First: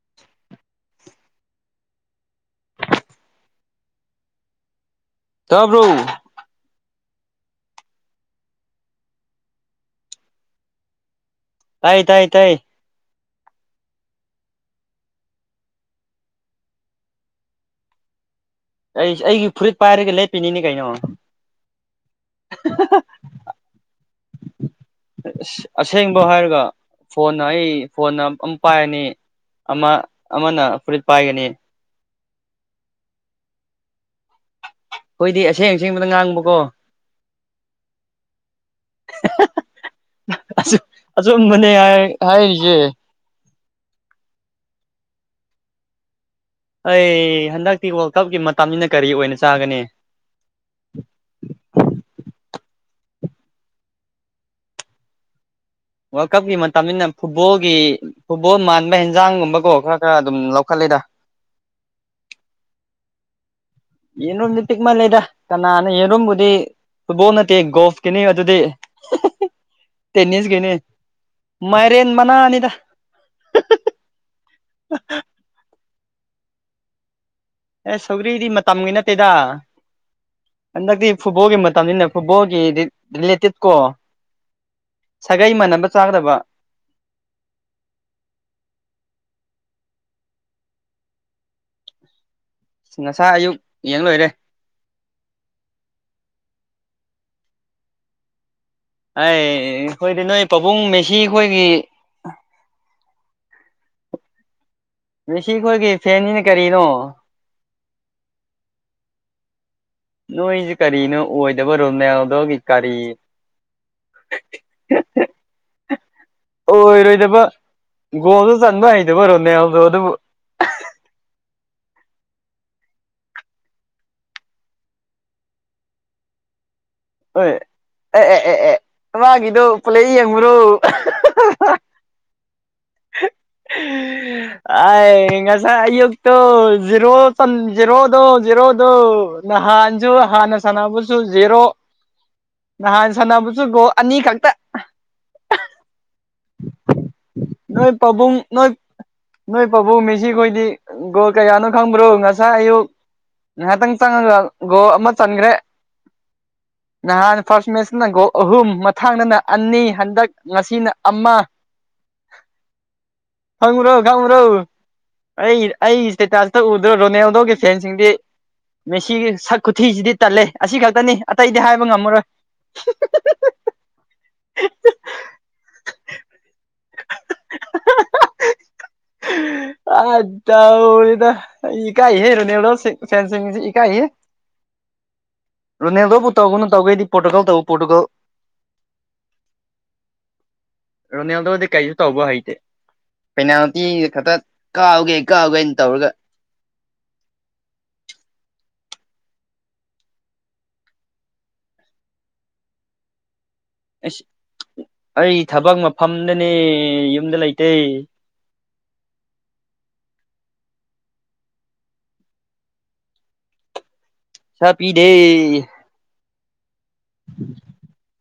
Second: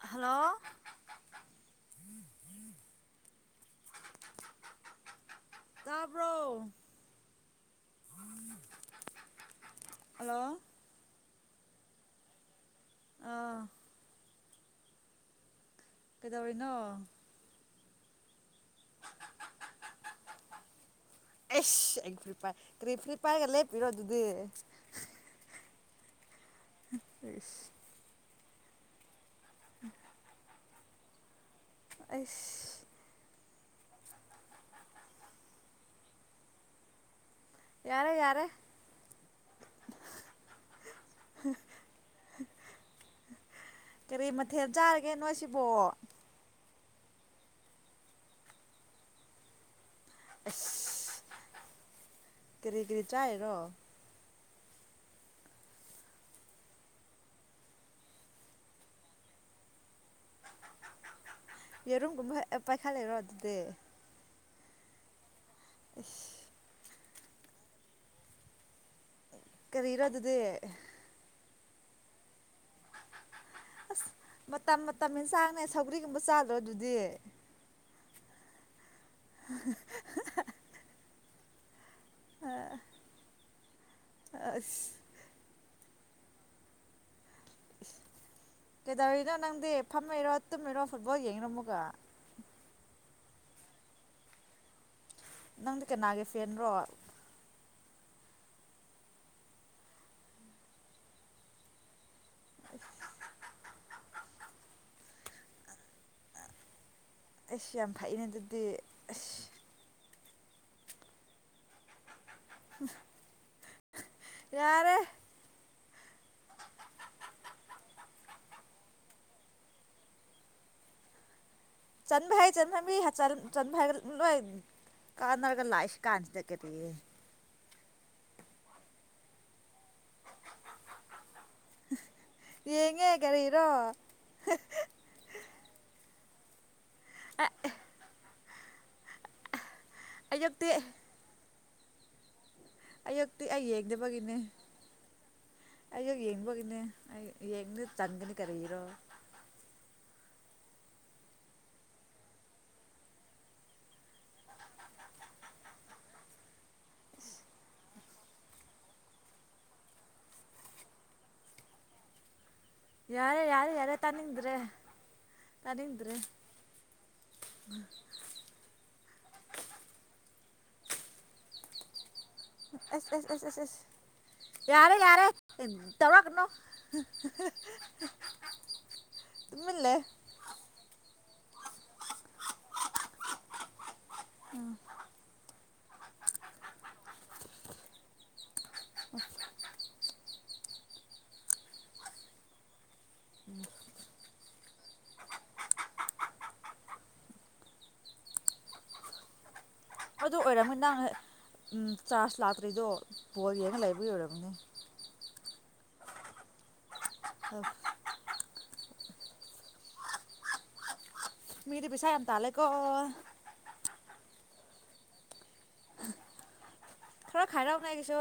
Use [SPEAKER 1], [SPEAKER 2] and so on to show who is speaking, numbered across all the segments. [SPEAKER 1] hello
[SPEAKER 2] ꯇꯥꯕ꯭ꯔꯣ
[SPEAKER 1] ꯇꯥꯕ꯭ꯔꯣ hello
[SPEAKER 2] ꯇꯥꯏꯌꯦ ꯇꯥꯏ ꯇꯥꯏ
[SPEAKER 1] ꯑꯥ ꯀꯩꯗꯧꯔꯤꯅꯣ
[SPEAKER 2] ꯑꯩꯁ ꯑꯩꯒꯤ ꯐꯨꯔꯤꯠ ꯄꯥꯏꯔꯒ ꯂꯦꯞꯄꯤꯅꯤꯅꯦ ꯀꯩꯅꯣ
[SPEAKER 1] ꯑꯩꯁ ꯑꯩꯒꯤ ꯐꯨꯔꯤꯠ ꯄꯥꯏ ꯀꯔꯤ ꯐꯨꯔꯤꯠ ꯄꯥꯢꯔꯒ ꯂꯦꯞꯄꯤꯔꯣ ꯗꯨꯗꯤ
[SPEAKER 2] ꯑꯁ ꯑꯁꯦꯡꯕ ꯍꯥꯏꯔꯒ ꯐꯣꯟꯅ
[SPEAKER 1] ꯏꯁ
[SPEAKER 2] ꯑꯩ ꯐꯣꯟꯅ ꯑꯝ ꯑꯝ ꯄꯥꯏꯅꯤ ꯑꯃ ꯑꯃꯅ ꯐꯨꯔꯤꯠ ꯄꯥꯏꯒꯅꯤ
[SPEAKER 1] ꯑꯩꯁ
[SPEAKER 2] ꯍꯣꯏꯗꯤ ꯑꯁꯦꯡ ꯑꯁꯦꯡꯕꯗ ꯉꯥꯡꯕꯀꯣ
[SPEAKER 1] ꯌꯥꯔꯦ ꯌꯥꯔꯦ
[SPEAKER 2] ꯑꯆꯨꯝ ꯑꯆꯨꯝꯕꯅꯦ ꯍꯥꯏ ꯍꯥꯏꯔꯤꯖꯦ
[SPEAKER 1] ꯀꯔꯤ ꯃꯊꯦꯜ ꯆꯥꯔꯒꯦ ꯅꯣꯏꯁꯤꯕꯣ
[SPEAKER 2] ꯑꯩ ꯍꯟꯗꯛꯇꯤ ꯋꯥꯜ ꯀꯞꯒꯤ ꯃꯇꯝꯅꯤꯅ ꯀꯔꯤ ꯑꯣꯏꯅ ꯆꯥꯒꯅꯤ
[SPEAKER 1] ꯑꯁ ꯀꯔꯤ ꯀꯔꯤ ꯆꯥꯏꯔꯣ
[SPEAKER 2] ꯋꯥꯜ ꯀꯞꯒꯤ ꯃꯇꯝꯅꯤꯅ ꯐꯨꯠꯕꯣꯜꯒꯤ ꯐꯨꯠꯕꯣꯜ ꯃꯥꯟꯕ ꯍꯦꯟꯖꯥꯡꯒꯨꯝꯕꯀꯣ ꯈꯔ ꯈꯔ ꯑꯗꯨꯝ ꯂꯧꯈꯠꯂꯤꯗ
[SPEAKER 1] ꯌꯦꯔꯨꯝꯒꯨꯝꯕ ꯑꯦ ꯄꯥꯏꯈꯠꯂꯦꯔꯣ ꯑꯗꯨꯗꯤ
[SPEAKER 2] ꯌꯦꯟꯔꯨꯝꯗꯤ ꯄꯤꯛꯃꯜꯂꯦꯗ ꯀꯅꯥꯅ
[SPEAKER 1] ꯑꯁ
[SPEAKER 2] ꯌꯦꯔꯨꯝꯕꯨꯗꯤ ꯐꯨꯠꯕꯣꯜ ꯅꯠꯇꯦ ꯒꯣꯜꯐꯀꯤꯅꯤ ꯑꯗꯨꯗꯤ
[SPEAKER 1] ꯀꯔꯤꯔꯣ ꯑꯗꯨꯗꯤ
[SPEAKER 2] ꯇꯦꯅꯤꯁ ꯒꯤꯅꯤ ꯃꯥꯏꯔꯦꯟ ꯃꯅꯥꯅꯤꯗ
[SPEAKER 1] ꯃꯇꯝ ꯃꯇꯝ ꯍꯦꯟꯁꯥꯡꯅꯦ ꯁꯧꯒ꯭ꯔꯤꯒꯨꯝꯕ ꯆꯥꯗ꯭ꯔꯣ ꯑꯗꯨꯗꯤ
[SPEAKER 2] ꯑꯦ ꯁꯧꯒ꯭ꯔꯤꯗꯤ ꯃꯇꯝꯒꯤ ꯅꯠꯇꯦꯗ ꯍꯟꯗꯛꯇꯤ ꯐꯨꯠꯕꯣꯜꯒꯤ ꯃꯇꯝꯅꯤꯅ ꯐꯨꯠꯕꯣꯜꯒꯤ ꯔꯤꯠ ꯗꯤꯂꯦꯇꯦꯠꯀꯣ
[SPEAKER 1] ꯑꯁ
[SPEAKER 2] ꯁꯥꯒꯩ ꯃꯥꯟꯅꯕ ꯆꯥꯒꯗꯕ
[SPEAKER 1] ꯀꯩꯗꯧꯔꯤꯅꯣ ꯅꯪꯗꯤ ꯐꯝꯃꯩꯔꯣ ꯇꯨꯝꯃꯤꯔꯣ ꯐꯨꯠꯕꯣꯜ ꯌꯦꯡꯉꯤꯔꯣ ꯃꯨꯛꯀ
[SPEAKER 2] ꯉꯁꯥꯏ ꯑꯌꯨꯛ ꯌꯦꯡ ꯂꯣꯏꯔꯦ
[SPEAKER 1] ꯅꯪꯗꯤ ꯀꯅꯥꯒꯤ ꯐꯦꯟꯔꯣ
[SPEAKER 2] ꯑꯩ ꯈꯣꯏꯗꯤ ꯅꯣꯏ ꯄꯥꯕꯨꯡ ꯃꯦꯁꯤ ꯈꯣꯏꯒꯤ
[SPEAKER 1] [unintelligible]
[SPEAKER 2] ꯃꯦꯁꯤ ꯑꯩꯈꯣꯏꯒꯤ ꯐꯦꯟꯅꯤꯅꯦ ꯀꯔꯤꯅꯣ
[SPEAKER 1] ꯏꯁ ꯌꯥꯝ ꯐꯩꯩꯅꯦ ꯑꯗꯨꯗꯤ ꯑꯁ
[SPEAKER 2] ꯅꯣꯏꯁꯦ ꯀꯔꯤꯅꯣ ꯑꯣꯏꯗꯕꯔꯣ ꯔꯣꯅꯥꯜꯗꯣꯒꯤ ꯀꯔꯤ
[SPEAKER 1] ꯌꯥꯔꯦ
[SPEAKER 2] ꯑꯣꯏꯔꯣꯏꯗꯕ ꯒꯣꯜꯗꯣ ꯆꯟꯕ ꯍꯩꯇꯕ ꯔꯣꯅꯦꯜꯗꯣ ꯗꯨꯕꯨ
[SPEAKER 1] ꯆꯟꯕꯥ ꯍꯩ ꯆꯟꯕꯥ ꯍꯩ ꯃꯤ ꯆꯟꯕ ꯍꯩ ꯅꯣꯏ ꯀꯥꯟꯅꯔꯒ ꯂꯥꯏ ꯏꯁ ꯀꯥꯟꯁꯤꯗ ꯒꯦꯇꯦ
[SPEAKER 2] ꯍꯣꯏ ꯑꯦ ꯑꯦ ꯑꯦ ꯑꯦ ꯃꯥꯒꯤꯗꯣ ꯄꯨꯂꯩ ꯌꯦꯡꯕꯔꯣ
[SPEAKER 1] ꯌꯦꯡꯉꯦ ꯀꯔꯤꯔꯣ
[SPEAKER 2] ꯑꯥꯏ ꯉꯁꯥꯏ ꯑꯌꯨꯛ ꯇꯣ ꯖꯤꯔꯣ ꯆꯟ ꯖꯤꯔꯣꯗꯣ ꯖꯤꯔꯣꯗꯣ ꯅꯍꯥꯟꯁꯨ ꯍꯥꯟꯅ
[SPEAKER 1] ꯑꯌꯨꯛꯇꯤ
[SPEAKER 2] ꯁꯅꯥꯕꯨꯁꯨ ꯁꯨ ꯖꯦꯔꯣ ꯅꯍꯥꯟ
[SPEAKER 1] ꯑꯌꯨꯛꯇꯤ
[SPEAKER 2] ꯁꯥꯟꯅꯕꯁꯨ ꯒꯣꯜ ꯑꯅꯤ ꯈꯛꯇ
[SPEAKER 1] ꯑꯩꯁꯨ ꯌꯦꯡꯕꯒꯤꯅꯦ ꯌꯦꯡꯅꯤ
[SPEAKER 2] ꯅꯣꯏ
[SPEAKER 1] ꯆꯟꯒꯅꯤ
[SPEAKER 2] ꯄꯥꯕꯨꯡ ꯅꯣꯏ
[SPEAKER 1] ꯀꯔꯤꯔꯣ
[SPEAKER 2] ꯅꯣꯏ ꯄꯥꯕꯨꯡ ꯃꯤꯁꯤ ꯈꯣꯏꯗꯤ ꯒꯣꯜ ꯀꯌꯥꯅꯣ ꯈꯪꯕ꯭ꯔꯣ ꯉꯁꯥꯏ ꯑꯌꯨꯛ ꯉꯍꯥꯛꯇꯪ ꯆꯪꯉꯒ ꯒꯣꯜ ꯑꯃ ꯆꯟꯈ꯭ꯔꯦ ꯅꯍꯥꯟ ꯐꯥꯔꯁ ꯃꯦꯠꯁꯇꯥꯅ ꯒꯣ ꯑꯍꯨꯝ ꯃꯊꯥꯡꯗꯅ ꯑꯅꯤ ꯍꯟꯗꯛ ꯉꯁꯤꯅ ꯑꯃ
[SPEAKER 1] ꯌꯥꯔꯦ ꯌꯥꯔꯦ ꯌꯥꯔꯦ
[SPEAKER 2] ꯈꯪꯕ꯭ꯔꯣ ꯈꯪꯕ꯭ꯔꯣ
[SPEAKER 1] ꯇꯅꯤꯡꯗ꯭ꯔꯦ
[SPEAKER 2] ꯑꯩ ꯑꯩ ꯏꯁꯇꯦꯇꯥꯁꯇ ꯎꯗ꯭ꯔꯣ ꯔꯣꯅꯥꯜꯗꯣꯒꯤ ꯐꯦꯟꯁꯤꯡꯗꯤ ꯃꯦꯁꯤꯒꯤ ꯁꯛ ꯈꯨꯊꯤꯁꯤꯗꯤ ꯇꯜꯂꯦ ꯑꯁꯤ ꯈꯛꯇꯅꯤ ꯑꯇꯩꯗꯤ ꯍꯥꯏꯕ ꯉꯝꯃꯔꯣꯏ
[SPEAKER 1] ꯑꯁ ꯑꯁ ꯑꯁ ꯑꯁ ꯑꯁ ꯌꯥꯔꯦ ꯌꯥꯔꯦ ꯑꯩ ꯇꯧꯔꯛꯀꯅꯨ ꯇꯨꯃꯤꯟ ꯂꯩ
[SPEAKER 2] ꯑꯥ ꯇꯧꯔꯦꯗꯥ ꯑꯩ ꯏꯀꯥꯏ ꯍꯦ ꯔꯣꯅꯦꯜꯗꯣ ꯁꯤ ꯔꯣꯅꯦꯜꯗꯣ ꯐꯦꯟ ꯁꯤ ꯏꯀꯥꯏ ꯍꯦ
[SPEAKER 1] ꯎꯝ
[SPEAKER 2] ꯔꯣꯅꯦꯜꯗꯣꯕꯨ ꯇꯧꯒꯅꯨ ꯇꯧꯒꯦꯗꯤ ꯄꯣꯔꯇꯨꯒꯥꯜ ꯇꯧ ꯄꯣꯔꯇꯨꯒꯜ
[SPEAKER 1] ꯑꯁ
[SPEAKER 2] ꯔꯣꯅꯦꯜꯗꯣꯗꯤ ꯀꯩꯁꯨ ꯇꯧꯕ ꯍꯩꯇꯦ ꯄꯦꯅꯥꯜꯇꯤ ꯈꯛꯇ ꯀꯥꯎꯒꯦ ꯀꯥꯎꯒꯦꯅ ꯇꯧꯔꯒ
[SPEAKER 1] ꯑꯗꯨ ꯑꯣꯏꯔꯝꯅꯤ ꯅꯪ ꯆꯥꯔꯖ ꯂꯥꯛꯇ꯭ꯔꯤꯗꯣ ꯕꯣꯜ ꯌꯦꯡꯉ ꯂꯩꯕꯒꯤ
[SPEAKER 2] ꯑꯁ
[SPEAKER 1] ꯑꯣꯏꯔꯝꯃꯅꯦ
[SPEAKER 2] ꯑꯩ ꯊꯕꯛ ꯃꯐꯝꯗꯅꯦ ꯌꯨꯝꯗ ꯂꯩꯇꯦ
[SPEAKER 1] ꯃꯤꯗꯤ ꯄꯩꯁꯥ ꯌꯥꯝ ꯇꯜꯂꯦꯀꯣ
[SPEAKER 2] ꯄꯩꯁꯥ ꯄꯤꯗꯦ
[SPEAKER 1] ꯈꯔꯥ ꯈꯥꯏꯔꯛꯎꯅꯦ ꯑꯩꯒꯤꯁꯨ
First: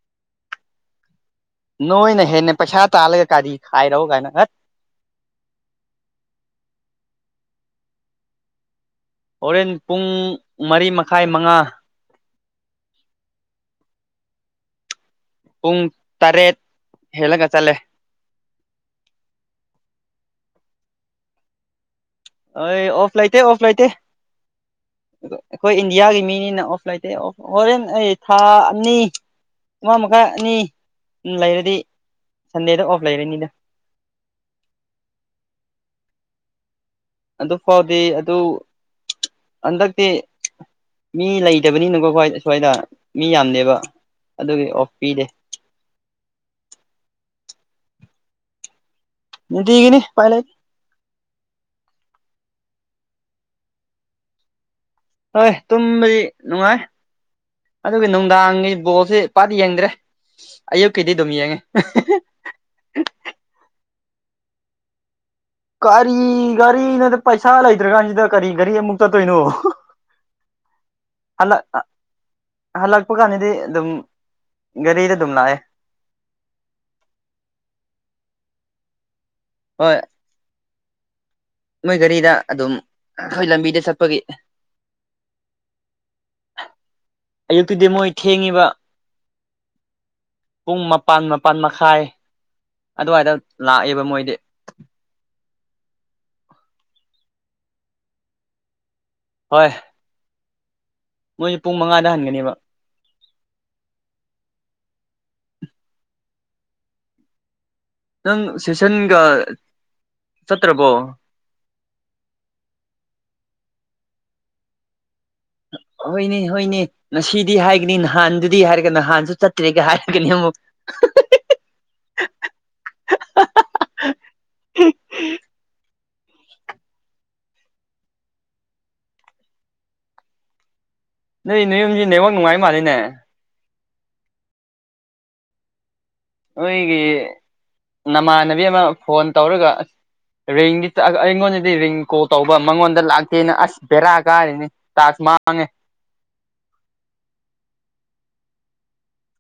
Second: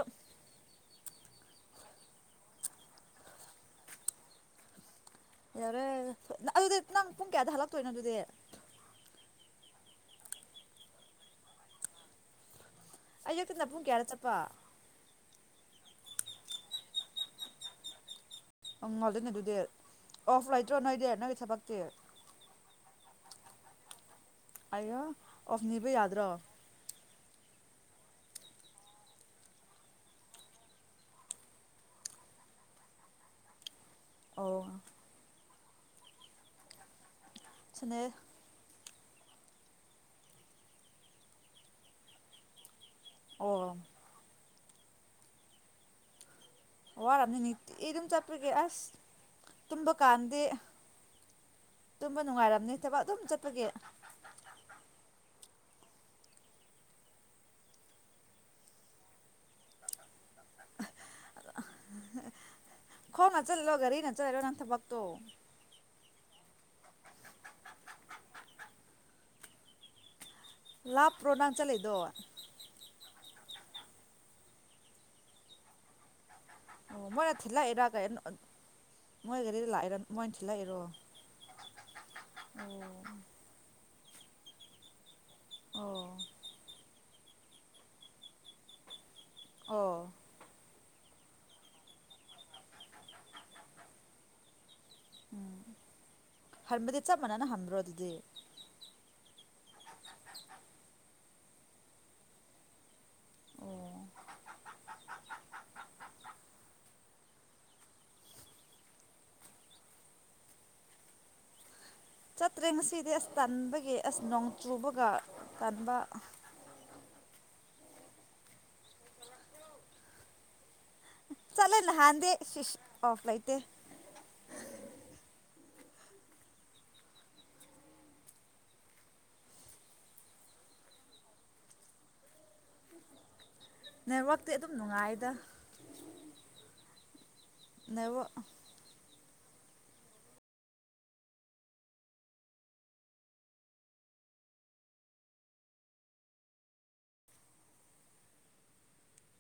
[SPEAKER 2] ꯅꯣꯏꯅ ꯍꯦꯟꯅ ꯄꯩꯁꯥ ꯇꯥꯜꯂꯒ ꯀꯥꯔꯤ ꯈꯥꯏꯔꯛꯎ ꯀꯥꯏꯅ ꯍꯩꯠ
[SPEAKER 1] ꯌꯥꯔꯦ ꯑꯗꯨꯗꯤ ꯅꯪ ꯄꯨꯡ ꯀꯌꯥꯗ ꯍꯜꯂꯛꯇꯣꯏꯅꯣ ꯑꯗꯨꯗꯤ
[SPEAKER 2] ꯍꯣꯔꯦꯟ ꯄꯨꯡ ꯃꯔꯤ ꯃꯈꯥꯏ ꯃꯉꯥ
[SPEAKER 1] ꯑꯨꯛꯇꯅ ꯄꯨꯡ ꯀꯌꯥꯗ ꯆꯠꯄ
[SPEAKER 2] ꯄꯨꯡ ꯇꯔꯦꯠ ꯍꯦꯜꯂꯒ ꯆꯠꯂꯦ
[SPEAKER 1] ꯎꯪ ꯉꯜꯂꯦꯅꯦ ꯑꯗꯨꯗꯤ ꯑꯣꯐ ꯂꯩꯇ꯭ꯔꯣ ꯅꯣꯏꯗꯤ ꯅꯣꯏꯒꯤ ꯊꯕꯛꯇꯤ
[SPEAKER 2] ꯑꯣꯏ ꯑꯣꯐ ꯂꯩꯇꯦ ꯑꯣꯐ ꯂꯩꯇꯦ
[SPEAKER 1] ꯑꯩꯌꯥ ꯑꯣꯐ
[SPEAKER 2] ꯑꯩꯈꯣꯏ
[SPEAKER 1] ꯅꯤꯕ
[SPEAKER 2] ꯏꯟꯗꯤꯌꯥꯒꯤ
[SPEAKER 1] ꯌꯥꯗ꯭ꯔꯣ
[SPEAKER 2] ꯃꯤꯅꯤꯅ ꯑꯣꯐ ꯂꯩꯇꯦ ꯑꯣꯐ ꯍꯣꯔꯦꯟ ꯑꯩ ꯊꯥ ꯑꯅꯤ ꯑꯃ ꯃꯈꯥꯏ ꯑꯅꯤ ꯂꯩꯔꯗꯤ ꯁꯟꯗꯦꯗ ꯑꯣꯐ ꯂꯩꯔꯅꯤꯗ
[SPEAKER 1] ꯑꯣ
[SPEAKER 2] ꯑꯗꯨ ꯐꯥꯎꯗꯤ
[SPEAKER 1] ꯁꯅꯩ
[SPEAKER 2] ꯑꯗꯨ ꯍꯟꯗꯛꯇꯤ ꯃꯤ ꯂꯩꯇꯕꯅꯤꯅꯀꯣ ꯈꯣꯏ ꯁ꯭ꯋꯥꯏꯗ ꯃꯤ
[SPEAKER 1] ꯑꯣ
[SPEAKER 2] ꯌꯥꯝꯗꯦꯕ ꯑꯗꯨꯒꯤ ꯑꯣꯐ ꯄꯤꯗꯦ
[SPEAKER 1] ꯋꯥꯔꯝꯅꯤ ꯅꯨꯡꯇꯤꯒꯤ ꯑꯗꯨꯝ ꯆꯠꯄꯒꯦ ꯑꯁ ꯇꯨꯝꯕ
[SPEAKER 2] ꯅꯨꯡꯇꯤꯒꯤꯅꯤ ꯎꯄꯥꯏ
[SPEAKER 1] ꯀꯥꯟꯗꯤ
[SPEAKER 2] ꯂꯩꯇꯦ
[SPEAKER 1] ꯇꯨꯝꯕ ꯅꯨꯡꯉꯥꯏꯔꯝꯅꯦ ꯊꯕꯛ ꯑꯗꯨꯝ ꯆꯠꯄꯒꯤ
[SPEAKER 2] ꯍꯣꯏ ꯇꯨꯝꯕꯗꯤ ꯅꯨꯡꯉꯥꯏ ꯑꯗꯨꯒ ꯅꯨꯡꯗꯥꯡꯒꯤ ꯕꯣꯜꯁꯦ ꯄꯥꯠ ꯌꯦꯡꯗ꯭ꯔꯦ ꯑꯌꯨꯛꯀꯤꯗꯤ ꯑꯗꯨꯝ ꯌꯦꯡꯉꯦ
[SPEAKER 1] ꯈꯣꯡꯅ ꯆꯠꯂꯣ ꯒꯥꯔꯤꯅ ꯆꯠꯂꯤꯔꯣ ꯅꯪ ꯊꯕꯛꯇꯣ
[SPEAKER 2] ꯀꯔꯤ ꯒꯥꯔꯤꯅꯣꯗ ꯄꯩꯁꯥ ꯂꯩꯇ꯭ꯔꯀꯥꯟꯁꯤꯗ ꯀꯔꯤ ꯒꯥꯔꯤ ꯑꯃꯨꯛ ꯆꯠꯇꯣꯏꯅꯣ
[SPEAKER 1] ꯂꯥꯞ꯭ꯔꯣ ꯅꯪ
[SPEAKER 2] ꯍꯜꯂꯛ
[SPEAKER 1] ꯆꯠꯂꯤꯗꯣ
[SPEAKER 2] ꯍꯜꯂꯛꯄ ꯀꯥꯟꯗꯗꯤ ꯑꯗꯨꯝ ꯒꯥꯔꯤꯗ ꯑꯗꯨꯝ ꯂꯥꯛꯑꯦ
[SPEAKER 1] ꯑꯣ ꯃꯣꯏꯅ ꯊꯤꯜꯂꯛꯑꯦꯔ ꯀ ꯃꯣꯏ ꯒꯥꯔꯤꯗꯥ
[SPEAKER 2] ꯍꯣꯏ
[SPEAKER 1] ꯂꯥꯛꯑꯦꯔ ꯃꯣꯏꯅ ꯊꯤꯜꯂꯛꯑꯦꯔꯣ
[SPEAKER 2] ꯃꯣꯏ ꯒꯥꯔꯤꯗ ꯑꯗꯨꯝ ꯑꯩꯈꯣꯏ ꯂꯝꯕꯤꯗ ꯆꯠꯄꯒꯤ
[SPEAKER 1] ꯑꯣ
[SPEAKER 2] ꯑꯌꯨꯛꯇꯨꯗꯤ ꯃꯣꯏ ꯊꯦꯡꯉꯤꯕ
[SPEAKER 1] ꯑꯣ
[SPEAKER 2] ꯄꯨꯡ ꯃꯄꯥꯟ ꯃꯄꯜ ꯃꯈꯥꯏ ꯑꯗꯨꯋꯥꯏꯗ ꯂꯥꯛꯑꯦꯕ ꯃꯣꯏꯗꯤ
[SPEAKER 1] ꯎꯝ ꯍꯟꯕꯗꯤ ꯆꯞ ꯃꯥꯟꯅꯅ ꯍꯟꯕ꯭ꯔꯣ ꯑꯗꯨꯗꯤ
[SPEAKER 2] ꯍꯣꯏ ꯃꯣꯏꯁꯦ ꯄꯨꯡ ꯃꯉꯥꯗ ꯍꯟꯒꯅꯦꯕ
[SPEAKER 1] ꯑꯣ
[SPEAKER 2] ꯅꯪ ꯁꯦꯁꯟꯒ ꯆꯠꯇ꯭ꯔꯕꯣ
[SPEAKER 1] ꯆꯠꯇ꯭ꯔꯦ ꯉꯁꯤꯗꯤ ꯑꯁ ꯇꯟꯥꯟꯕꯒꯤ ꯑꯁ ꯅꯣꯡ ꯆꯨꯕꯒ ꯇꯟꯕ
[SPEAKER 2] ꯍꯣꯏꯅꯦ ꯍꯣꯏꯅꯦ ꯉꯁꯤꯗꯤ ꯍꯥꯏꯒꯅꯤ ꯅꯍꯥꯟꯗꯨꯗꯤ ꯍꯥꯏꯔꯒ ꯅꯍꯥꯟꯁꯨ ꯆꯠꯇ꯭ꯔꯦꯒ ꯍꯥꯏꯔꯒꯅꯤ ꯑꯃꯨꯛ
[SPEAKER 1] ꯆꯠꯂꯦ ꯂꯍꯥꯟꯗꯤ ꯏꯁ ꯏꯁ ꯑꯣꯐ ꯂꯩꯇꯦ
[SPEAKER 2] ꯅꯣꯏ ꯅꯌꯨꯝꯁꯤ ꯅꯦꯠꯋꯥꯛ ꯅꯨꯡꯉꯥꯏꯕꯥ ꯃꯥꯜꯂꯤꯅꯦ
[SPEAKER 1] ꯅꯦꯠꯋꯥꯛꯇꯤ ꯑꯗꯨꯝ ꯅꯨꯡꯉꯥꯏꯗ
[SPEAKER 2] ꯅꯣꯏꯒꯤ
[SPEAKER 1] ꯅꯦꯠꯋꯥꯛ
[SPEAKER 2] ꯅꯃꯥꯟꯅꯕꯤ ꯑꯃ ꯐꯣꯟ ꯇꯧꯔꯒ ꯑꯁ ꯔꯤꯡꯗꯤ ꯆꯠꯂꯒꯥ ꯑꯩꯉꯣꯟꯗꯗꯤ ꯔꯤꯡ ꯀꯣꯜ ꯇꯧꯕ ꯃꯉꯣꯟꯗ ꯂꯥꯛꯇꯦꯅ ꯑꯁ ꯕꯦꯔꯥ ꯀꯥꯔꯤꯅꯤ ꯇꯥ꯭ꯁꯛ ꯃꯥꯡꯉꯦ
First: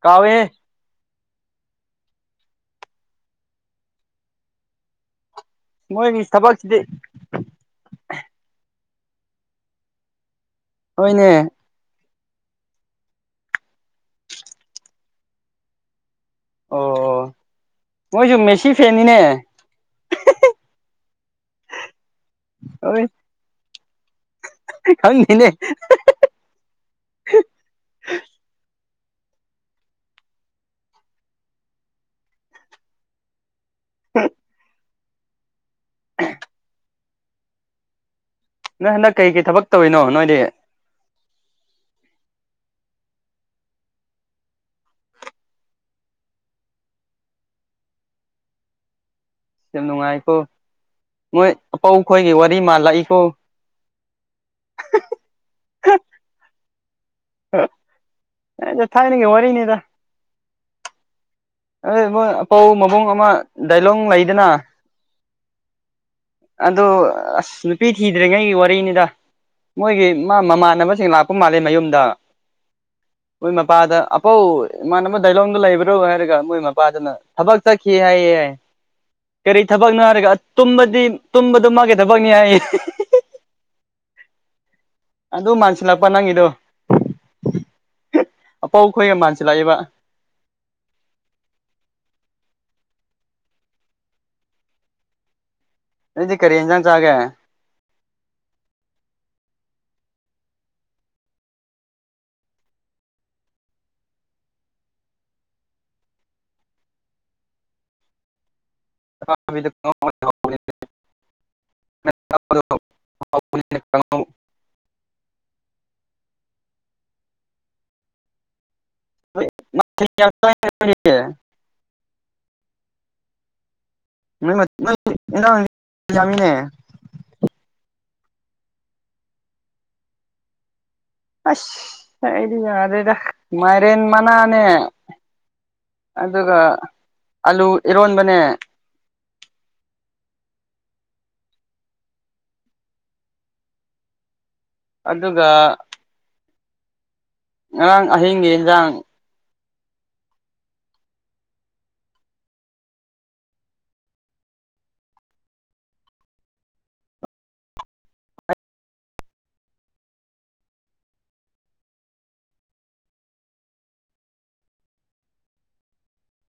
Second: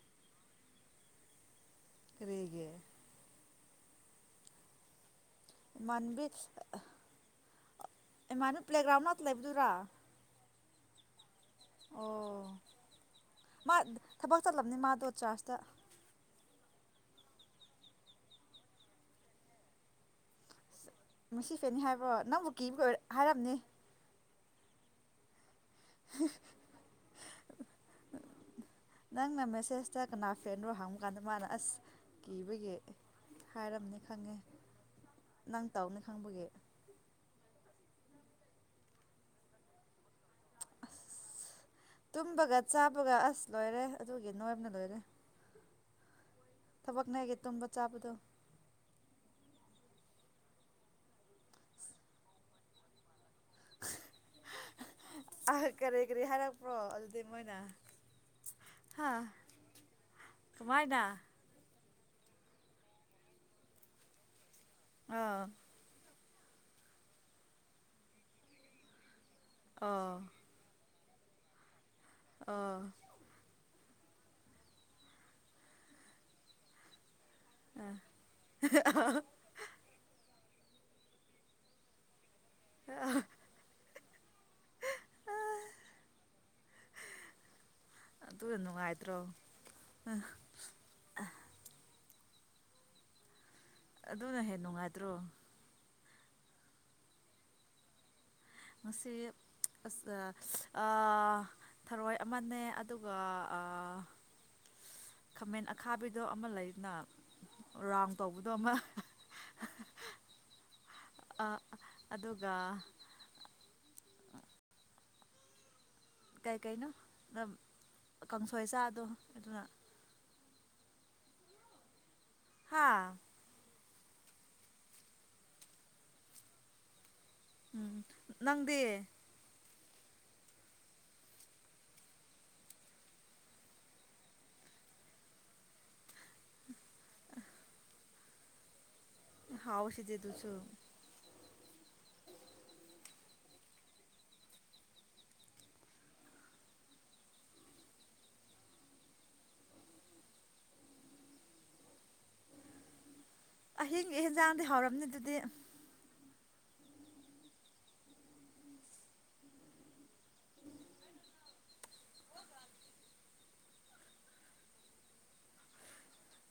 [SPEAKER 2] ꯀꯥꯎꯋꯦ
[SPEAKER 1] ꯀꯔꯤꯒꯤ
[SPEAKER 2] ꯃꯣꯏꯒꯤ
[SPEAKER 1] ꯏꯃꯥꯟꯕꯤ
[SPEAKER 2] ꯊꯕꯛꯁꯤꯗꯤ
[SPEAKER 1] ꯏꯃꯥꯟꯕꯤ ꯄ꯭ꯂꯦꯒ꯭ꯔꯥꯎꯟ ꯃꯅꯥꯛꯇꯥ ꯂꯩꯕꯗꯨꯔꯥ
[SPEAKER 2] ꯍꯣꯢꯅꯦ
[SPEAKER 1] ꯑꯣ ꯃꯥ ꯊꯕꯛ ꯆꯠꯂꯝꯕꯅꯤ ꯃꯥꯗꯣ ꯆꯥꯔ꯭ꯁꯇ
[SPEAKER 2] ꯑꯣ ꯃꯣꯏꯁꯨ ꯃꯦꯁꯤ ꯐꯦꯅꯤꯅꯦ
[SPEAKER 1] ꯃꯦꯁꯤ ꯐꯦꯟꯅꯤ ꯍꯥꯏꯕ꯭ꯔꯣ ꯅꯪꯕꯨ ꯀꯤꯕꯥ ꯑꯣꯏꯔꯥ
[SPEAKER 2] ꯍꯣꯏ
[SPEAKER 1] ꯍꯥꯏꯔꯝꯅꯤ
[SPEAKER 2] ꯈꯪꯗꯦꯅꯦ
[SPEAKER 1] [unintelligible]
[SPEAKER 2] [unintelligible]
[SPEAKER 1] ꯅꯪꯅ ꯃꯦꯁꯦꯁꯇ ꯀꯅꯥ ꯐꯦꯟꯔꯣ ꯍꯪꯕ ꯀꯥꯟꯗ ꯃꯥꯅ ꯑꯁ ꯀꯤꯕꯒꯤ ꯍꯥꯏꯔꯝꯅꯤ ꯈꯪꯉꯦ ꯅꯪ ꯇꯥꯎꯅꯤ ꯈꯪꯕꯒꯤ
[SPEAKER 2] ꯅꯣꯏ ꯍꯟꯗꯛ ꯀꯩꯀꯩ ꯊꯕꯛ ꯇꯧꯔꯤꯅꯣ ꯅꯣꯏꯗꯤ
[SPEAKER 1] ꯑꯁ ꯇꯨꯝꯕꯒ ꯆꯥꯕꯒ ꯑꯁ ꯂꯣꯏꯔꯦ ꯑꯗꯨꯒꯤ ꯅꯣꯏꯕꯅ ꯂꯣꯏꯔꯦ ꯊꯕꯛꯅꯦ ꯑꯦꯒꯤ ꯇꯨꯝꯕ ꯆꯥꯕꯗꯣ
[SPEAKER 2] ꯌꯥꯝ ꯅꯨꯡꯉꯥꯏꯀꯣ ꯅꯣꯏ ꯑꯄꯧ ꯈꯣꯏꯒꯤ ꯋꯥꯔꯤ ꯃꯥꯜꯂꯛꯏꯀꯣ
[SPEAKER 1] ꯑ ꯀꯔꯤ ꯀꯔꯤ ꯍꯥꯏꯔꯛꯄ꯭ꯔꯣ ꯑꯗꯨꯗꯤ ꯃꯣꯏꯅ
[SPEAKER 2] ꯑꯦ ꯊꯥꯏꯅ ꯒꯤ ꯋꯥꯔꯤꯅꯤꯗ
[SPEAKER 1] ꯀꯃꯥꯏꯗ
[SPEAKER 2] ꯑꯩ ꯃꯣꯏ ꯑꯄꯧ ꯃꯕꯨꯡ ꯑꯃ ꯗꯥꯏꯂꯣꯡ ꯂꯩꯗꯅ
[SPEAKER 1] ꯑꯥ
[SPEAKER 2] ꯑꯗꯨ ꯑꯁ ꯅꯨꯄꯤ ꯊꯤꯗ꯭ꯔꯤꯉꯩꯒꯤ ꯋꯥꯔꯤꯅꯤꯗ ꯃꯣꯏꯒꯤ
[SPEAKER 1] ꯑꯣ
[SPEAKER 2] ꯃꯥ ꯃꯃꯥꯟꯅꯕꯁꯤꯡ ꯂꯥꯞ__ ꯈꯣꯏ ꯃꯥꯗꯤ ꯃꯌꯨꯝꯗ
[SPEAKER 1] ꯑꯥ
[SPEAKER 2] ꯃꯣꯏ ꯃꯄꯥꯗ ꯑꯄꯧ ꯏꯃꯥꯟꯅꯕ ꯗꯥꯏꯂꯣꯡꯗ ꯂꯩꯕ꯭ꯔꯣ ꯍꯥꯏꯔꯒ ꯃꯣꯏ ꯃꯄꯥꯗꯅ ꯊꯕꯛ ꯆꯠꯈꯤꯌꯦ ꯍꯥꯏꯑꯦ ꯌꯦ ꯀꯔꯤ ꯊꯕꯛꯅꯣ ꯍꯥꯏꯔꯒ ꯇꯨꯝꯕꯗꯤ ꯇꯨꯝꯕꯗꯣ ꯃꯥꯒꯤ ꯊꯕꯛꯅꯤ ꯍꯥꯏꯌꯦ
[SPEAKER 1] [unintelligible]
[SPEAKER 2] ꯑꯗꯨ ꯃꯥꯟꯁꯤꯜꯂꯛꯄ ꯅꯪꯒꯤꯗꯣ ꯑꯄꯧ ꯈꯣꯏꯒ ꯃꯥꯟꯁꯤꯜꯂꯛꯑꯦꯕ
[SPEAKER 1] ꯑꯥ ꯑꯗꯨꯅ ꯍꯦꯟ ꯅꯨꯡꯉꯥꯏꯇ꯭ꯔꯣ
[SPEAKER 2] ꯅꯪꯗꯤ ꯀꯔꯤ ꯍꯦꯟꯖꯥꯡ ꯆꯥꯒꯦ
[SPEAKER 1] ꯉꯁꯤꯗꯤ ꯑꯁ ꯑꯥ ꯊꯔꯣꯏ ꯑꯃꯅꯦ ꯑꯗꯨꯒ ꯑꯥ ꯈꯥꯃꯦꯟ ꯑꯈꯥꯕꯤꯗꯣ ꯑꯃ ꯂꯩꯗꯅ ꯔꯥꯎꯟ ꯇꯧꯕꯗꯣ ꯑꯃ
[SPEAKER 2] [unintelligible]
[SPEAKER 1] ꯑꯥ ꯑꯗꯨꯒ ꯀꯩꯀꯩꯅꯣ ꯗꯝ ꯀꯥꯡꯁꯣꯏꯆꯥꯗꯣ
[SPEAKER 2] [unintelligible]
[SPEAKER 1] ꯍꯥꯥ
[SPEAKER 2] [unintelligible]
[SPEAKER 1] ꯎꯝ ꯅꯪꯗꯤ
[SPEAKER 2] ꯑꯁ ꯑꯩꯗꯤ ꯌꯥꯔꯦꯗ ꯃꯥꯏꯔꯦꯟ ꯃꯅꯥꯅꯦ ꯑꯗꯨꯒ ꯑꯂꯨ ꯏꯔꯣꯟꯕꯅꯦ
[SPEAKER 1] ꯍꯥꯎꯋꯤꯁꯤꯗꯤ ꯗꯨꯁꯨ
[SPEAKER 2] ꯑꯗꯨꯒ ꯉꯔꯥꯡ ꯑꯍꯤꯡꯒꯤ ꯏꯟꯖꯥꯡ
[SPEAKER 1] ꯑꯍꯤꯡꯒꯤ ꯍꯦꯟꯖꯥꯡꯗꯤ ꯍꯥꯎꯔꯝꯅꯤ ꯗꯨꯗꯤ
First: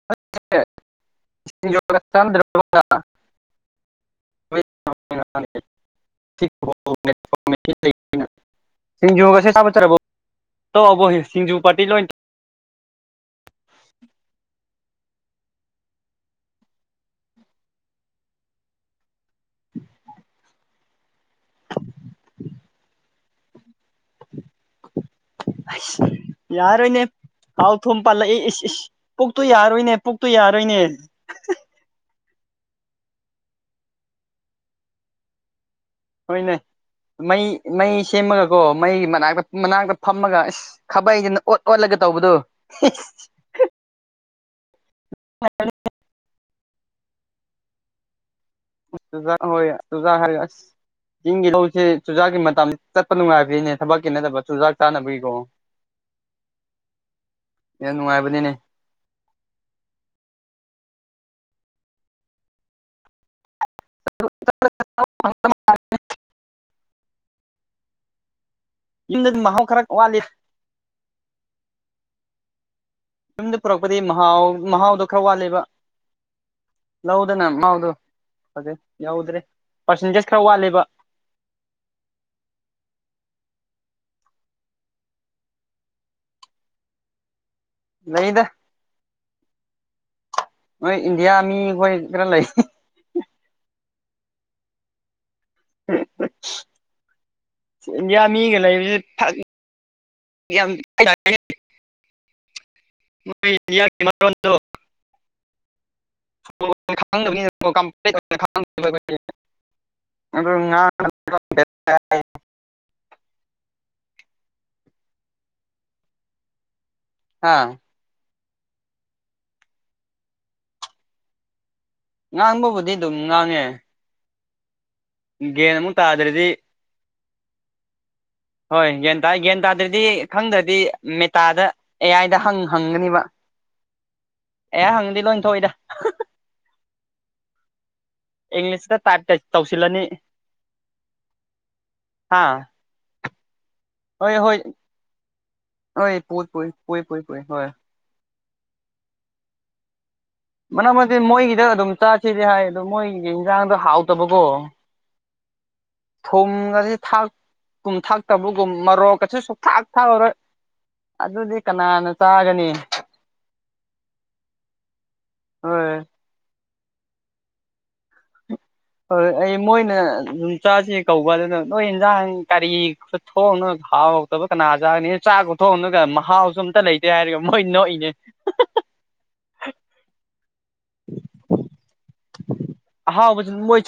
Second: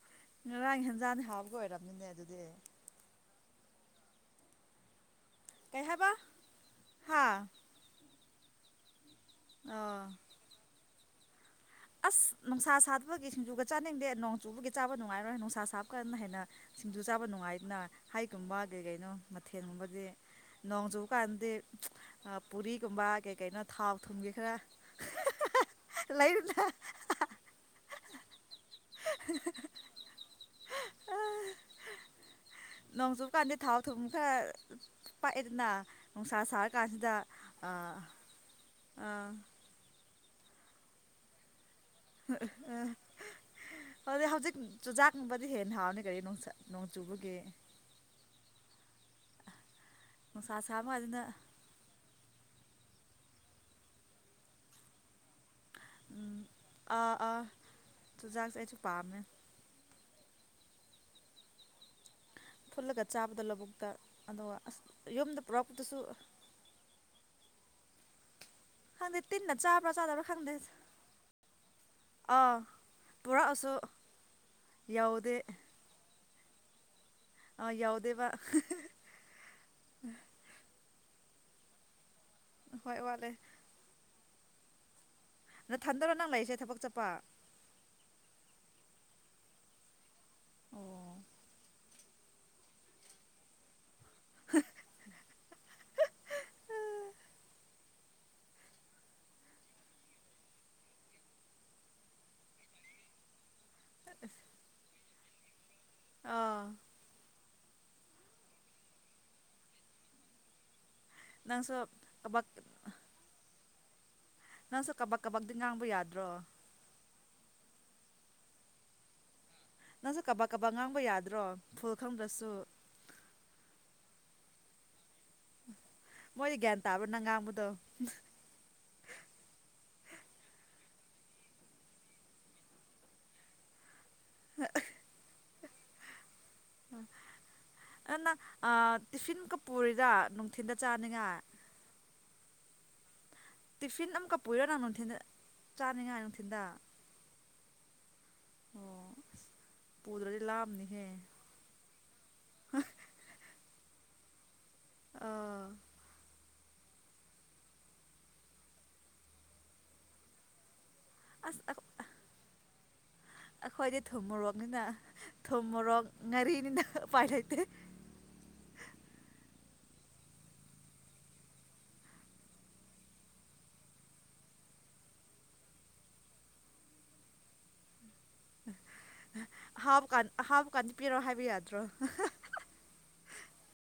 [SPEAKER 2] [unintelligible] [unintelligible] ꯑꯩꯅꯥ
[SPEAKER 1] ꯉꯔꯥꯡꯒꯤ ꯍꯦꯟꯖꯥꯡꯗꯤ ꯍꯥꯎꯕꯒ ꯑꯣꯏꯔꯝꯅꯤꯅꯦ ꯑꯗꯨꯗꯤ ꯀꯩ ꯍꯥꯏꯕ ꯍꯥ
[SPEAKER 2] ꯁꯤꯡꯖꯨꯒꯁꯦ ꯁꯥꯥꯕꯠꯇ꯭ꯔꯕꯣ
[SPEAKER 1] ꯑꯥ
[SPEAKER 2] ꯇꯣꯛꯑꯕꯣ ꯁꯤꯡꯖꯨ ꯄꯥꯔꯇꯤ ꯂꯣꯠ__
[SPEAKER 1] ꯅꯨꯡꯁꯥ ꯁꯥꯗꯕꯒꯤ ꯁꯤꯡꯖꯨꯒ ꯆꯥꯅꯤꯡꯗꯦ ꯅꯣꯡ ꯆꯨꯕꯒꯤ ꯆꯥꯕ ꯅꯨꯡꯉꯥꯏꯔꯣꯏ ꯅꯨꯡꯁꯥ ꯁꯥꯕ ꯀꯥꯟꯗ ꯍꯦꯟꯅ ꯁꯤꯡꯖꯨ ꯆꯥꯕ ꯅꯨꯡꯉꯥꯏꯗꯅ ꯍꯩꯒꯨꯝꯕ ꯒꯩ ꯒꯩꯅꯣ ꯃꯊꯦꯜ ꯒꯨꯝꯕꯗꯤ ꯅꯣꯡ ꯆꯨꯕ ꯀꯥꯟꯗꯤ ꯑꯥ ꯄꯨꯔꯤꯒꯨꯝꯕ ꯀꯩ ꯀꯩꯅꯣ ꯊꯥꯎ ꯊꯨꯝꯒꯤ ꯈꯔꯥ
[SPEAKER 2] ꯑꯁ ꯌꯥꯔꯣꯏꯅꯦ ꯍꯥꯎ ꯊꯨꯝ ꯄꯥꯜꯂꯛꯏ ꯏꯁ ꯏꯁ ꯄꯨꯛꯇꯨ ꯌꯥꯔꯣꯏꯅꯦ ꯄꯨꯛꯇꯨ ꯌꯥꯔꯣꯏꯅꯦ
[SPEAKER 1] ꯅꯣꯡꯆꯨꯕ ꯀꯥꯟꯗ ꯊꯥꯎ ꯊꯨꯝ ꯈꯔ ꯄꯥꯛꯑꯦꯗꯅ ꯅꯨꯡꯁꯥ
[SPEAKER 2] ꯍꯣꯏꯅꯦ
[SPEAKER 1] ꯁꯥꯔꯀꯥꯟꯁꯤꯗ
[SPEAKER 2] ꯃꯩ ꯃꯩ
[SPEAKER 1] ꯑꯥ
[SPEAKER 2] ꯁꯦꯝꯃꯒꯀꯣ ꯃꯩ
[SPEAKER 1] ꯑꯥ
[SPEAKER 2] ꯃꯅꯥꯛꯇ ꯃꯅꯥꯛꯇ ꯐꯝꯃꯒ ꯑꯁ ꯈꯥꯕꯩꯖꯤꯅ ꯑꯣꯠ ꯑꯣꯜꯂꯒ
[SPEAKER 1] ꯑꯗꯨ ꯍꯧꯖꯤꯛ ꯆꯨꯖꯥꯛ ꯅꯨꯡꯕꯗꯤ ꯍꯦꯟꯅ ꯍꯥꯎꯅꯤ ꯀꯔꯤ ꯅꯣꯡ ꯆꯥ ꯅꯣꯡ ꯆꯨꯕꯒꯤ
[SPEAKER 2] ꯆꯨꯖꯥꯛ ꯍꯣꯏ ꯁꯨꯖꯥꯛ ꯍꯥꯏꯔꯒ
[SPEAKER 1] ꯅꯨꯡꯁꯥ
[SPEAKER 2] ꯑꯁ
[SPEAKER 1] ꯁꯥꯕ ꯀꯥꯟꯁꯤꯗ
[SPEAKER 2] ꯆꯤꯡꯒꯤ ꯂꯧꯁꯦ ꯆꯨꯖꯥꯛꯀꯤ ꯃꯇꯝ ꯆꯠꯄ ꯅꯨꯡꯉꯥꯏꯕꯅꯤ ꯊꯕꯛꯀꯤ ꯅꯠꯇꯕ ꯆꯨꯖꯥꯛ ꯆꯥꯅꯕꯒꯤꯀꯣ
[SPEAKER 1] ꯑꯥ ꯑꯥ
[SPEAKER 2] ꯌꯥꯝ ꯅꯨꯡꯉꯥꯏꯕꯅꯤꯅꯦ
[SPEAKER 1] ꯆꯨꯖꯥꯛꯁꯦ ꯑꯩꯁꯨ ꯄꯥꯝꯃꯦ ꯐꯨꯠꯂꯒ ꯆꯥꯕꯗꯣ ꯂꯧꯕꯨꯛꯇ ꯑꯗꯨꯒ ꯑꯁ ꯌꯨꯝꯗ ꯄꯨꯔꯛꯄꯗꯨꯁꯨ ꯈꯪꯗꯦ
[SPEAKER 2] ꯌꯨꯝꯗꯗꯤ
[SPEAKER 1] ꯇꯤꯟꯅ
[SPEAKER 2] ꯃꯍꯥꯎ ꯈꯔ
[SPEAKER 1] ꯆꯥꯕ꯭ꯔꯥ
[SPEAKER 2] ꯋꯥꯠꯂꯤ
[SPEAKER 1] ꯆꯥꯗꯕ꯭ꯔꯥ ꯈꯪꯗꯦ ꯑꯥ
[SPEAKER 2] ꯌꯨꯝꯗ
[SPEAKER 1] ꯄꯨꯔꯛꯑꯁꯨ
[SPEAKER 2] ꯄꯨꯔꯛꯄꯗꯤ ꯃꯍꯥꯎ ꯃꯍꯥꯎꯗꯣ ꯈꯔ
[SPEAKER 1] ꯌꯧꯗꯦ
[SPEAKER 2] ꯋꯥꯠꯂꯦꯕ ꯂꯧꯗꯅ
[SPEAKER 1] ꯑꯥ
[SPEAKER 2] ꯃꯥꯎꯗꯣ
[SPEAKER 1] ꯌꯧꯗꯦꯕ
[SPEAKER 2] ꯐꯖꯩ ꯌꯧꯗ꯭ꯔꯦ ꯄꯥꯔꯁꯦꯟꯇꯦꯖ ꯈꯔ ꯋꯥꯠꯂꯦꯕ
[SPEAKER 1] ꯑꯍꯣꯏ ꯋꯥꯠꯂꯦ ꯅꯊꯟꯗꯔꯣ ꯅꯪ ꯂꯩꯔꯤꯁꯦ ꯊꯕꯛ ꯆꯠꯄ
[SPEAKER 2] ꯂꯩꯗ ꯅꯣꯏ ꯏꯟꯗꯤꯌꯥ ꯃꯤ ꯈꯣꯏ ꯈꯔ ꯂꯩ
[SPEAKER 1] [inaudible]
[SPEAKER 2] [inaudible] ꯏꯟꯗꯤꯌꯥ ꯃꯤꯒ ꯂꯩꯕꯁꯤ ꯐꯒꯤ ꯌꯥꯝ ꯇꯥꯌꯦ ꯃꯣꯏ [unintelligible] ꯃꯔꯣꯟꯗꯣ
[SPEAKER 1] ꯑꯥ
[SPEAKER 2] [unintelligible]
[SPEAKER 1] ꯅꯪꯁꯨ ꯊꯕꯛ ꯅꯪꯁꯨ ꯀꯥꯕꯛ ꯀꯥꯕꯛꯗꯤ ꯉꯥꯡꯕ ꯌꯥꯗ꯭ꯔꯣ
[SPEAKER 2] ꯍꯥꯥ
[SPEAKER 1] ꯅꯪꯁꯨ ꯀꯥꯕꯛ ꯀꯥꯕꯛ ꯉꯥꯡꯕ ꯌꯥꯗ꯭ꯔꯣ ꯐꯨꯜ ꯈꯪꯗ꯭ꯔ
[SPEAKER 2] ꯉꯥꯡꯕꯕꯨꯗꯤ ꯗꯨꯝ ꯉꯥꯡꯉꯦ ꯒ꯭ꯌꯥꯟ ꯑꯃꯨꯛ ꯇꯥꯗ꯭ꯔꯗꯤ
[SPEAKER 1] ꯃꯣꯏ ꯒ꯭ꯌꯥꯟ ꯇꯥꯕ꯭ꯔꯣ ꯅꯪ ꯉꯥꯡꯕꯗꯣ
[SPEAKER 2] ꯍꯣꯏ ꯒ꯭ꯌꯥꯟ ꯇꯥꯏ ꯒ꯭ꯌꯥꯟ ꯇꯥꯗ꯭ꯔꯗꯤ ꯈꯪꯗ꯭ꯔꯗꯤ ꯃꯦꯇꯥꯗ ꯑꯦ ꯑꯏ ꯗ ꯍꯪ ꯍꯪꯒꯅꯤꯕ ꯑꯦ ꯑ ꯍꯪꯉꯗꯤ ꯂꯣꯏꯟ ꯊꯣꯛꯏꯗ
[SPEAKER 1] ꯑꯦ ꯅꯪ ꯑ
[SPEAKER 2] ꯏꯪꯂꯤꯁꯇ ꯇꯥꯏꯞ
[SPEAKER 1] ꯇꯤꯐꯤꯟꯀ
[SPEAKER 2] ꯇꯧꯁꯤꯜꯂꯅꯤ
[SPEAKER 1] ꯄꯨꯔꯤꯔ ꯅꯨꯡꯊꯤꯟꯗ ꯆꯥꯅꯤꯡꯉꯥꯏ
[SPEAKER 2] ꯍꯥꯥ
[SPEAKER 1] ꯇꯤꯐꯤꯟ
[SPEAKER 2] ꯍꯣꯏ
[SPEAKER 1] ꯑꯃꯨꯛꯀ
[SPEAKER 2] ꯍꯣꯏ
[SPEAKER 1] ꯄꯨꯏꯔꯣ ꯅꯪ ꯅꯨꯡꯊꯤꯟꯗ ꯆꯥꯅꯤꯡꯉꯥꯏ
[SPEAKER 2] ꯍꯣꯏ ꯄꯨꯏ
[SPEAKER 1] ꯅꯨꯡꯊꯤꯟꯗ
[SPEAKER 2] ꯄꯨꯏ ꯄꯨꯏ ꯄꯨꯏ ꯄꯨꯏ ꯍꯣꯏ
[SPEAKER 1] ꯑꯣ ꯄꯨꯗ꯭ꯔꯗꯤ ꯂꯥꯥꯞ
[SPEAKER 2] ꯃꯔꯛ ꯃꯔꯛꯇꯤ ꯃꯣꯏꯒꯤꯗ ꯑꯗꯨꯝ ꯆꯥꯁꯤꯗꯤ ꯍꯥꯏ ꯑꯗꯨ ꯃꯣꯏꯒꯤ ꯌꯦꯟꯖꯥꯡꯗꯣ ꯍꯥꯎꯇꯕꯀꯣ
[SPEAKER 1] ꯑꯥ
[SPEAKER 2] ꯊꯨꯝꯒꯁꯦ ꯊꯥꯛ ꯀꯨꯝ ꯊꯥꯛꯇꯕꯒꯨꯝ ꯃꯔꯣꯛꯀꯁꯨ ꯁꯨꯛ ꯊꯥꯛ ꯊꯥꯛꯑꯔꯣꯏ ꯑꯗꯨꯗꯤ ꯀꯅꯥꯅ ꯆꯥꯒꯅꯤ
[SPEAKER 1] ꯑꯈꯣꯏꯗꯤ ꯊꯨꯝ ꯃꯣꯔꯣꯛꯅꯤꯅ ꯊꯨꯝ
[SPEAKER 2] ꯍꯣꯏ
[SPEAKER 1] ꯃꯣꯔꯣꯛ ꯉꯥꯔꯤꯅꯤꯅ ꯎꯄꯥꯏ ꯂꯩꯇꯦ
[SPEAKER 2] ꯍꯣꯏ ꯑꯩ ꯃꯣꯏꯅ ꯑꯗꯨꯝ ꯆꯥꯁꯦ ꯀꯧꯕ ꯑꯗꯨꯅ ꯅꯣꯏ ꯏꯟꯖꯥꯡ ꯀꯔꯤ ꯊꯣꯡꯉ ꯍꯥꯎꯇꯕ ꯀꯅꯥ ꯆꯥꯒꯅꯤ ꯆꯥꯛ ꯈꯨꯊꯣꯡꯗꯨꯒ ꯃꯍꯥꯎꯁꯨ ꯑꯝꯇ ꯂꯩꯇꯦ ꯍꯥꯏꯔꯒ ꯃꯣꯏ ꯅꯣꯛꯏꯅꯦ
[SPEAKER 1] ꯑꯍꯥꯎꯕ ꯀꯥꯟ ꯑꯍꯥꯎꯕ ꯀꯥꯟꯗꯤ ꯄꯤꯔꯣ ꯍꯥꯏꯕ ꯌꯥꯗ꯭ꯔꯣ
[SPEAKER 2] ꯑꯍꯥꯎꯕꯖꯨ ꯃꯣꯏ